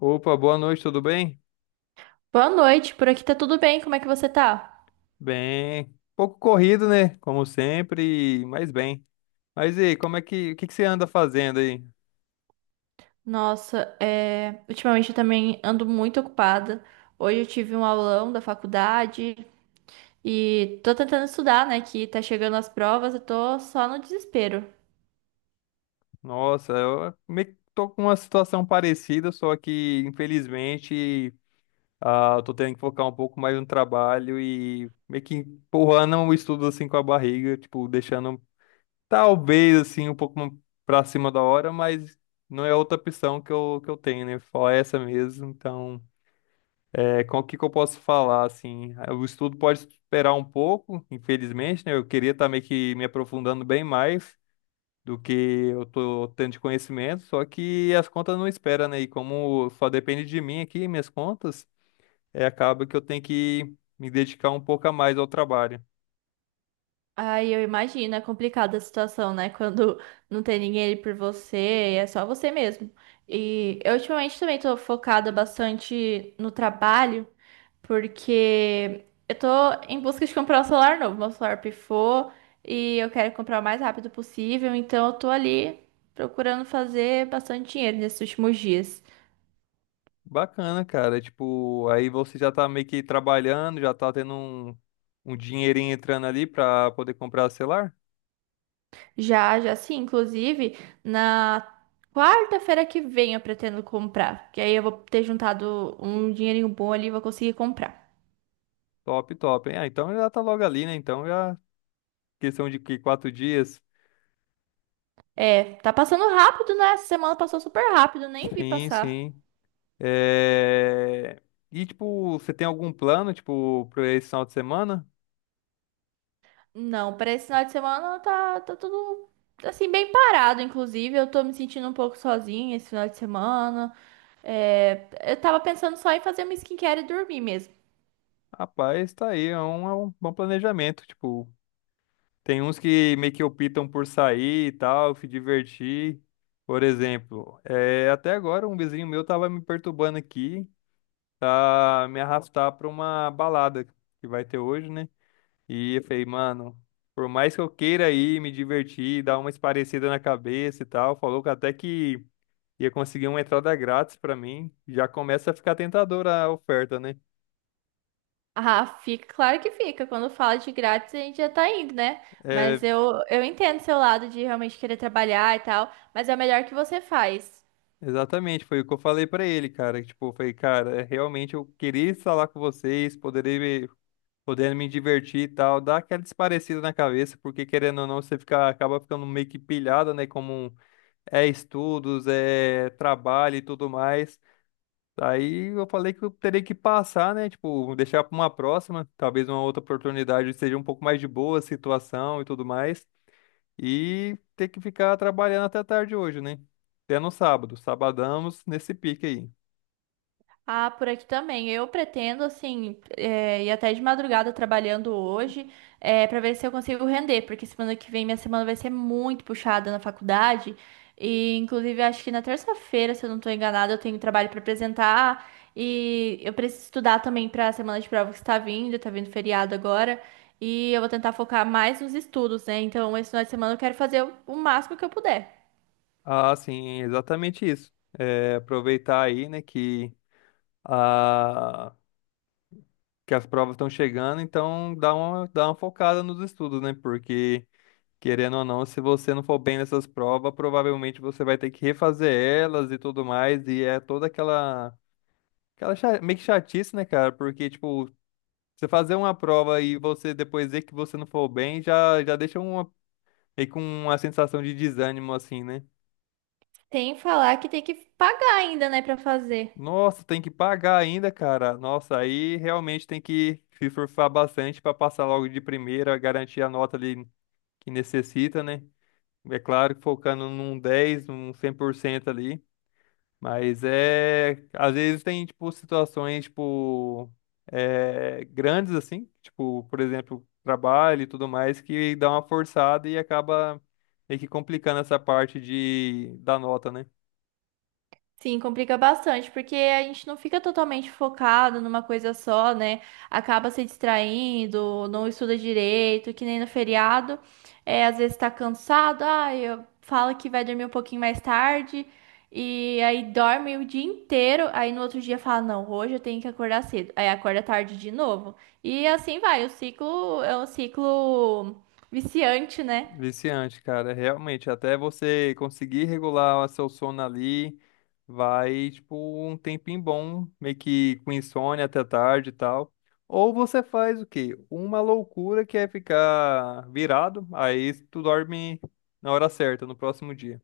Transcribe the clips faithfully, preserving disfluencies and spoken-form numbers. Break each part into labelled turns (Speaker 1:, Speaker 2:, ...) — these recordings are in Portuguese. Speaker 1: Opa, boa noite, tudo bem?
Speaker 2: Boa noite, por aqui tá tudo bem, como é que você tá?
Speaker 1: Bem, pouco corrido, né? Como sempre, mas bem. Mas e aí, como é que, o que que você anda fazendo aí?
Speaker 2: Nossa, é, ultimamente eu também ando muito ocupada. Hoje eu tive um aulão da faculdade e tô tentando estudar, né? Que tá chegando as provas, eu tô só no desespero.
Speaker 1: Nossa, eu meio que tô com uma situação parecida, só que infelizmente ah, eu tô tendo que focar um pouco mais no trabalho e meio que empurrando o estudo assim com a barriga, tipo, deixando talvez assim um pouco pra cima da hora, mas não é outra opção que eu, que eu tenho, né? Só essa mesmo, então. É, com o que que eu posso falar, assim, ah, o estudo pode esperar um pouco, infelizmente, né? Eu queria estar meio que me aprofundando bem mais do que eu tô tendo de conhecimento, só que as contas não esperam, né? E como só depende de mim aqui, minhas contas, é, acaba que eu tenho que me dedicar um pouco a mais ao trabalho.
Speaker 2: Ai, eu imagino, é complicada a situação, né? Quando não tem ninguém ali por você, é só você mesmo. E eu ultimamente também tô focada bastante no trabalho, porque eu tô em busca de comprar um celular novo. Meu celular pifou e eu quero comprar o mais rápido possível, então eu tô ali procurando fazer bastante dinheiro nesses últimos dias.
Speaker 1: Bacana, cara, tipo, aí você já tá meio que trabalhando, já tá tendo um, um dinheirinho entrando ali pra poder comprar celular?
Speaker 2: Já, já sim. Inclusive, na quarta-feira que vem eu pretendo comprar. Que aí eu vou ter juntado um dinheirinho bom ali e vou conseguir comprar.
Speaker 1: Top, top, hein? Ah, então já tá logo ali, né? Então já. Questão de que, quatro dias?
Speaker 2: É, tá passando rápido, né? Essa semana passou super rápido, nem vi
Speaker 1: Sim,
Speaker 2: passar.
Speaker 1: sim. É. E, tipo, você tem algum plano, tipo, para esse final de semana?
Speaker 2: Não, para esse final de semana tá, tá tudo assim, bem parado, inclusive. Eu tô me sentindo um pouco sozinha esse final de semana. É, eu tava pensando só em fazer uma skincare e dormir mesmo.
Speaker 1: Rapaz, tá aí, é um, é um bom planejamento. Tipo, tem uns que meio que optam por sair e tal, se divertir. Por exemplo, é, até agora um vizinho meu tava me perturbando aqui, tá me arrastar pra uma balada que vai ter hoje, né? E eu falei, mano, por mais que eu queira ir me divertir, dar uma esparecida na cabeça e tal, falou que até que ia conseguir uma entrada grátis pra mim, já começa a ficar tentadora a oferta, né?
Speaker 2: Ah, fica, claro que fica. Quando fala de grátis, a gente já tá indo, né? Mas
Speaker 1: É,
Speaker 2: eu, eu entendo seu lado de realmente querer trabalhar e tal, mas é o melhor que você faz.
Speaker 1: exatamente, foi o que eu falei pra ele, cara. que, Tipo, eu falei, cara, é, realmente eu queria estar lá com vocês, poderei me, podendo me divertir e tal, dar aquela esparecida na cabeça, porque querendo ou não, você fica, acaba ficando meio que pilhado, né? Como é estudos, é trabalho e tudo mais. Aí eu falei que eu terei que passar, né? Tipo, deixar para uma próxima, talvez uma outra oportunidade seja um pouco mais de boa a situação e tudo mais. E ter que ficar trabalhando até tarde hoje, né? Até no sábado. Sabadamos nesse pique aí.
Speaker 2: Ah, por aqui também. Eu pretendo, assim, eh, ir até de madrugada trabalhando hoje, eh, pra ver se eu consigo render, porque semana que vem minha semana vai ser muito puxada na faculdade. E, inclusive, acho que na terça-feira, se eu não tô enganada, eu tenho trabalho pra apresentar. E eu preciso estudar também pra semana de prova que está vindo, tá vindo feriado agora. E eu vou tentar focar mais nos estudos, né? Então, esse final de semana eu quero fazer o o máximo que eu puder.
Speaker 1: Ah, sim, exatamente isso. É, aproveitar aí, né, que, a, que as provas estão chegando, então dá uma, dá uma focada nos estudos, né? Porque, querendo ou não, se você não for bem nessas provas, provavelmente você vai ter que refazer elas e tudo mais, e é toda aquela, aquela cha- meio que chatice, né, cara? Porque, tipo, você fazer uma prova e você depois ver que você não for bem, já, já deixa uma, meio com uma sensação de desânimo, assim, né?
Speaker 2: Sem falar que tem que pagar ainda, né, pra fazer.
Speaker 1: Nossa, tem que pagar ainda, cara. Nossa, aí realmente tem que se surfar bastante para passar logo de primeira, garantir a nota ali que necessita, né? É claro que focando num dez, num cem por cento ali. Mas é. Às vezes tem, tipo, situações, tipo, é, grandes, assim. Tipo, por exemplo, trabalho e tudo mais, que dá uma forçada e acaba meio que complicando essa parte de, da nota, né?
Speaker 2: Sim, complica bastante, porque a gente não fica totalmente focado numa coisa só, né? Acaba se distraindo, não estuda direito, que nem no feriado. É, às vezes tá cansado, ah, eu fala que vai dormir um pouquinho mais tarde, e aí dorme o dia inteiro, aí no outro dia fala, não, hoje eu tenho que acordar cedo. Aí acorda tarde de novo. E assim vai, o ciclo é um ciclo viciante, né?
Speaker 1: Viciante, cara, realmente, até você conseguir regular seu sono ali, vai, tipo, um tempinho bom, meio que com insônia até tarde e tal. Ou você faz o quê? Uma loucura que é ficar virado, aí tu dorme na hora certa, no próximo dia.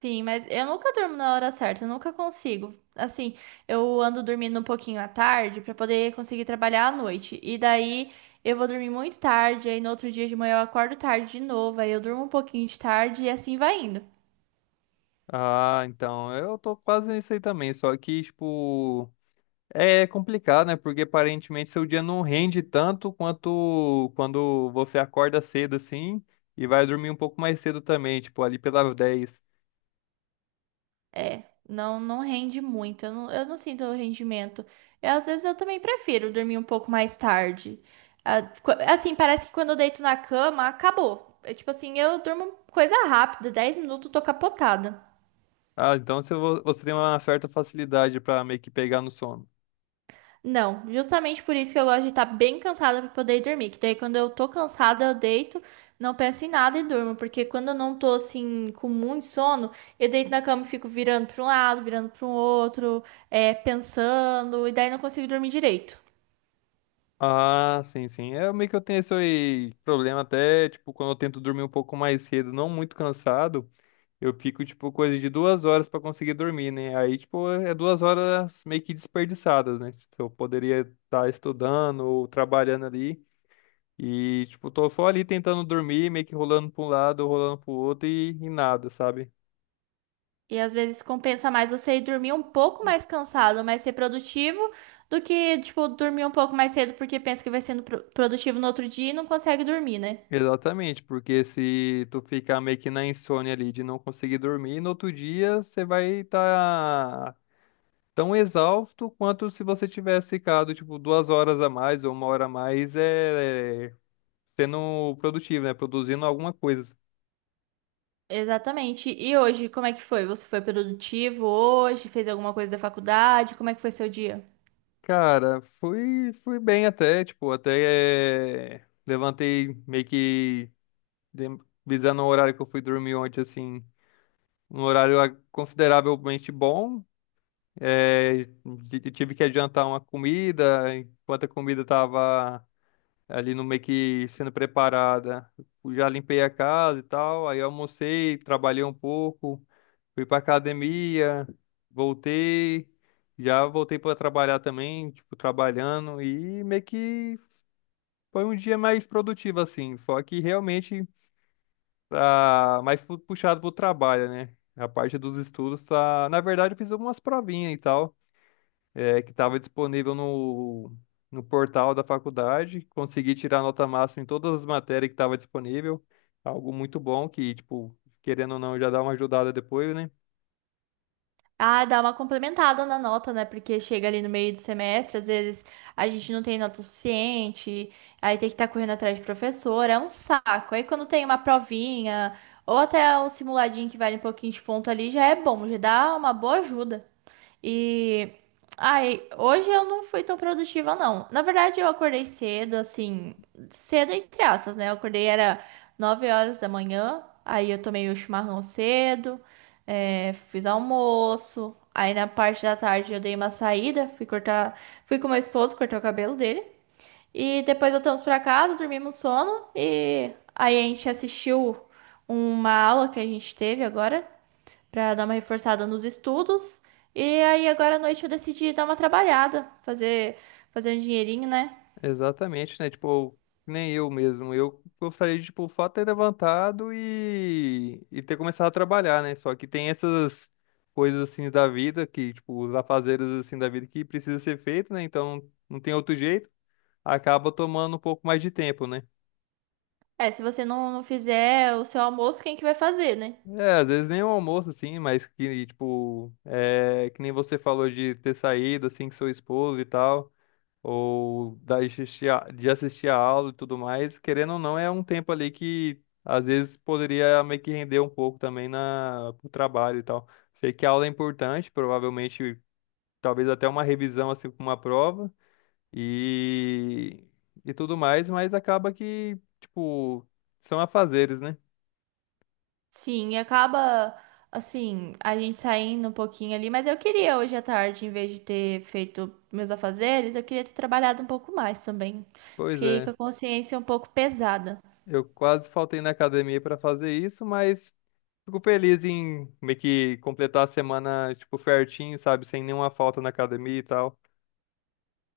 Speaker 2: Sim, mas eu nunca durmo na hora certa, eu nunca consigo. Assim, eu ando dormindo um pouquinho à tarde pra poder conseguir trabalhar à noite. E daí eu vou dormir muito tarde, aí no outro dia de manhã eu acordo tarde de novo, aí eu durmo um pouquinho de tarde e assim vai indo.
Speaker 1: Ah, então, eu tô quase nisso aí também, só que, tipo, é complicado, né? Porque aparentemente seu dia não rende tanto quanto quando você acorda cedo assim e vai dormir um pouco mais cedo também, tipo ali pelas dez.
Speaker 2: É, não não rende muito, eu não, eu não sinto rendimento. Eu, às vezes eu também prefiro dormir um pouco mais tarde. Ah, qu- Assim, parece que quando eu deito na cama, acabou. É tipo assim, eu durmo coisa rápida, dez minutos, tô capotada.
Speaker 1: Ah, então você vo- você tem uma certa facilidade pra meio que pegar no sono.
Speaker 2: Não, justamente por isso que eu gosto de estar bem cansada para poder dormir. Que daí quando eu tô cansada, eu deito, não penso em nada e durmo. Porque quando eu não tô assim com muito sono, eu deito na cama e fico virando para um lado, virando para o outro, é, pensando, e daí não consigo dormir direito.
Speaker 1: Ah, sim, sim. É meio que eu tenho esse aí problema até, tipo, quando eu tento dormir um pouco mais cedo, não muito cansado, eu fico, tipo, coisa de duas horas pra conseguir dormir, né? Aí, tipo, é duas horas meio que desperdiçadas, né? Tipo, eu poderia estar estudando ou trabalhando ali. E, tipo, tô só ali tentando dormir, meio que rolando pra um lado, rolando pro outro e, e nada, sabe?
Speaker 2: E às vezes compensa mais você ir dormir um pouco mais cansado, mas ser produtivo, do que, tipo, dormir um pouco mais cedo porque pensa que vai sendo pro- produtivo no outro dia e não consegue dormir, né?
Speaker 1: Exatamente, porque se tu ficar meio que na insônia ali de não conseguir dormir, no outro dia você vai estar tão exausto quanto se você tivesse ficado, tipo, duas horas a mais ou uma hora a mais, é, é, sendo produtivo, né? Produzindo alguma coisa.
Speaker 2: Exatamente. E hoje, como é que foi? Você foi produtivo hoje? Fez alguma coisa da faculdade? Como é que foi seu dia?
Speaker 1: Cara, fui, fui bem até, tipo, até é, levantei meio que. Dem- Visando o horário que eu fui dormir ontem, assim, um horário ah, consideravelmente bom. É, t- tive que adiantar uma comida, enquanto a comida estava ali no meio que sendo preparada. Eu já limpei a casa e tal, aí eu almocei, trabalhei um pouco, fui pra academia, voltei, já voltei para trabalhar também, tipo, trabalhando, e meio que foi um dia mais produtivo, assim. Só que realmente tá mais pu- puxado pro trabalho, né? A parte dos estudos tá. Na verdade, eu fiz algumas provinhas e tal, é, que tava disponível no, no portal da faculdade. Consegui tirar nota máxima em todas as matérias que tava disponível. Algo muito bom que, tipo, querendo ou não, já dá uma ajudada depois, né?
Speaker 2: Ah, dá uma complementada na nota, né? Porque chega ali no meio do semestre, às vezes a gente não tem nota suficiente, aí tem que estar correndo atrás de professor, é um saco. Aí quando tem uma provinha, ou até um simuladinho que vale um pouquinho de ponto ali, já é bom, já dá uma boa ajuda. E ai, hoje eu não fui tão produtiva, não. Na verdade, eu acordei cedo, assim, cedo entre aspas, né? Eu acordei era nove horas da manhã, aí eu tomei o chimarrão cedo. É, fiz almoço. Aí na parte da tarde eu dei uma saída, fui cortar, fui com meu esposo cortar o cabelo dele. E depois voltamos pra casa, dormimos sono e aí a gente assistiu uma aula que a gente teve agora pra dar uma reforçada nos estudos. E aí agora à noite eu decidi dar uma trabalhada, fazer fazer um dinheirinho, né?
Speaker 1: Exatamente, né? Tipo, nem eu mesmo. Eu gostaria de, tipo, o fato de ter levantado e, e ter começado a trabalhar, né? Só que tem essas coisas assim da vida que, tipo, os afazeres assim da vida que precisa ser feito, né? Então não tem outro jeito. Acaba tomando um pouco mais de tempo, né?
Speaker 2: É, se você não, não fizer o seu almoço, quem que vai fazer, né?
Speaker 1: É, às vezes nem o almoço, assim, mas que, tipo, é, que nem você falou de ter saído, assim, com seu esposo e tal. ou da- assistir a- de assistir a aula e tudo mais, querendo ou não, é um tempo ali que às vezes poderia meio que render um pouco também na pro trabalho e tal. Sei que a aula é importante, provavelmente talvez até uma revisão assim com uma prova e e tudo mais, mas acaba que, tipo, são afazeres, né?
Speaker 2: Sim, e acaba assim, a gente saindo um pouquinho ali, mas eu queria hoje à tarde, em vez de ter feito meus afazeres, eu queria ter trabalhado um pouco mais também.
Speaker 1: Pois
Speaker 2: Fiquei com
Speaker 1: é.
Speaker 2: a consciência um pouco pesada.
Speaker 1: Eu quase faltei na academia pra fazer isso, mas fico feliz em meio que completar a semana, tipo, certinho, sabe? Sem nenhuma falta na academia e tal.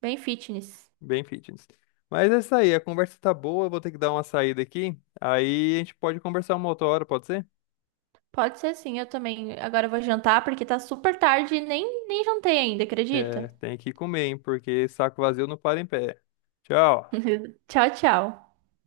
Speaker 2: Bem fitness.
Speaker 1: Bem fitness. Mas é isso aí, a conversa tá boa, eu vou ter que dar uma saída aqui. Aí a gente pode conversar uma outra hora, pode ser?
Speaker 2: Pode ser sim, eu também. Agora eu vou jantar porque tá super tarde e nem, nem jantei ainda,
Speaker 1: É,
Speaker 2: acredita?
Speaker 1: tem que comer, hein? Porque saco vazio não para em pé. Tchau.
Speaker 2: Tchau, tchau.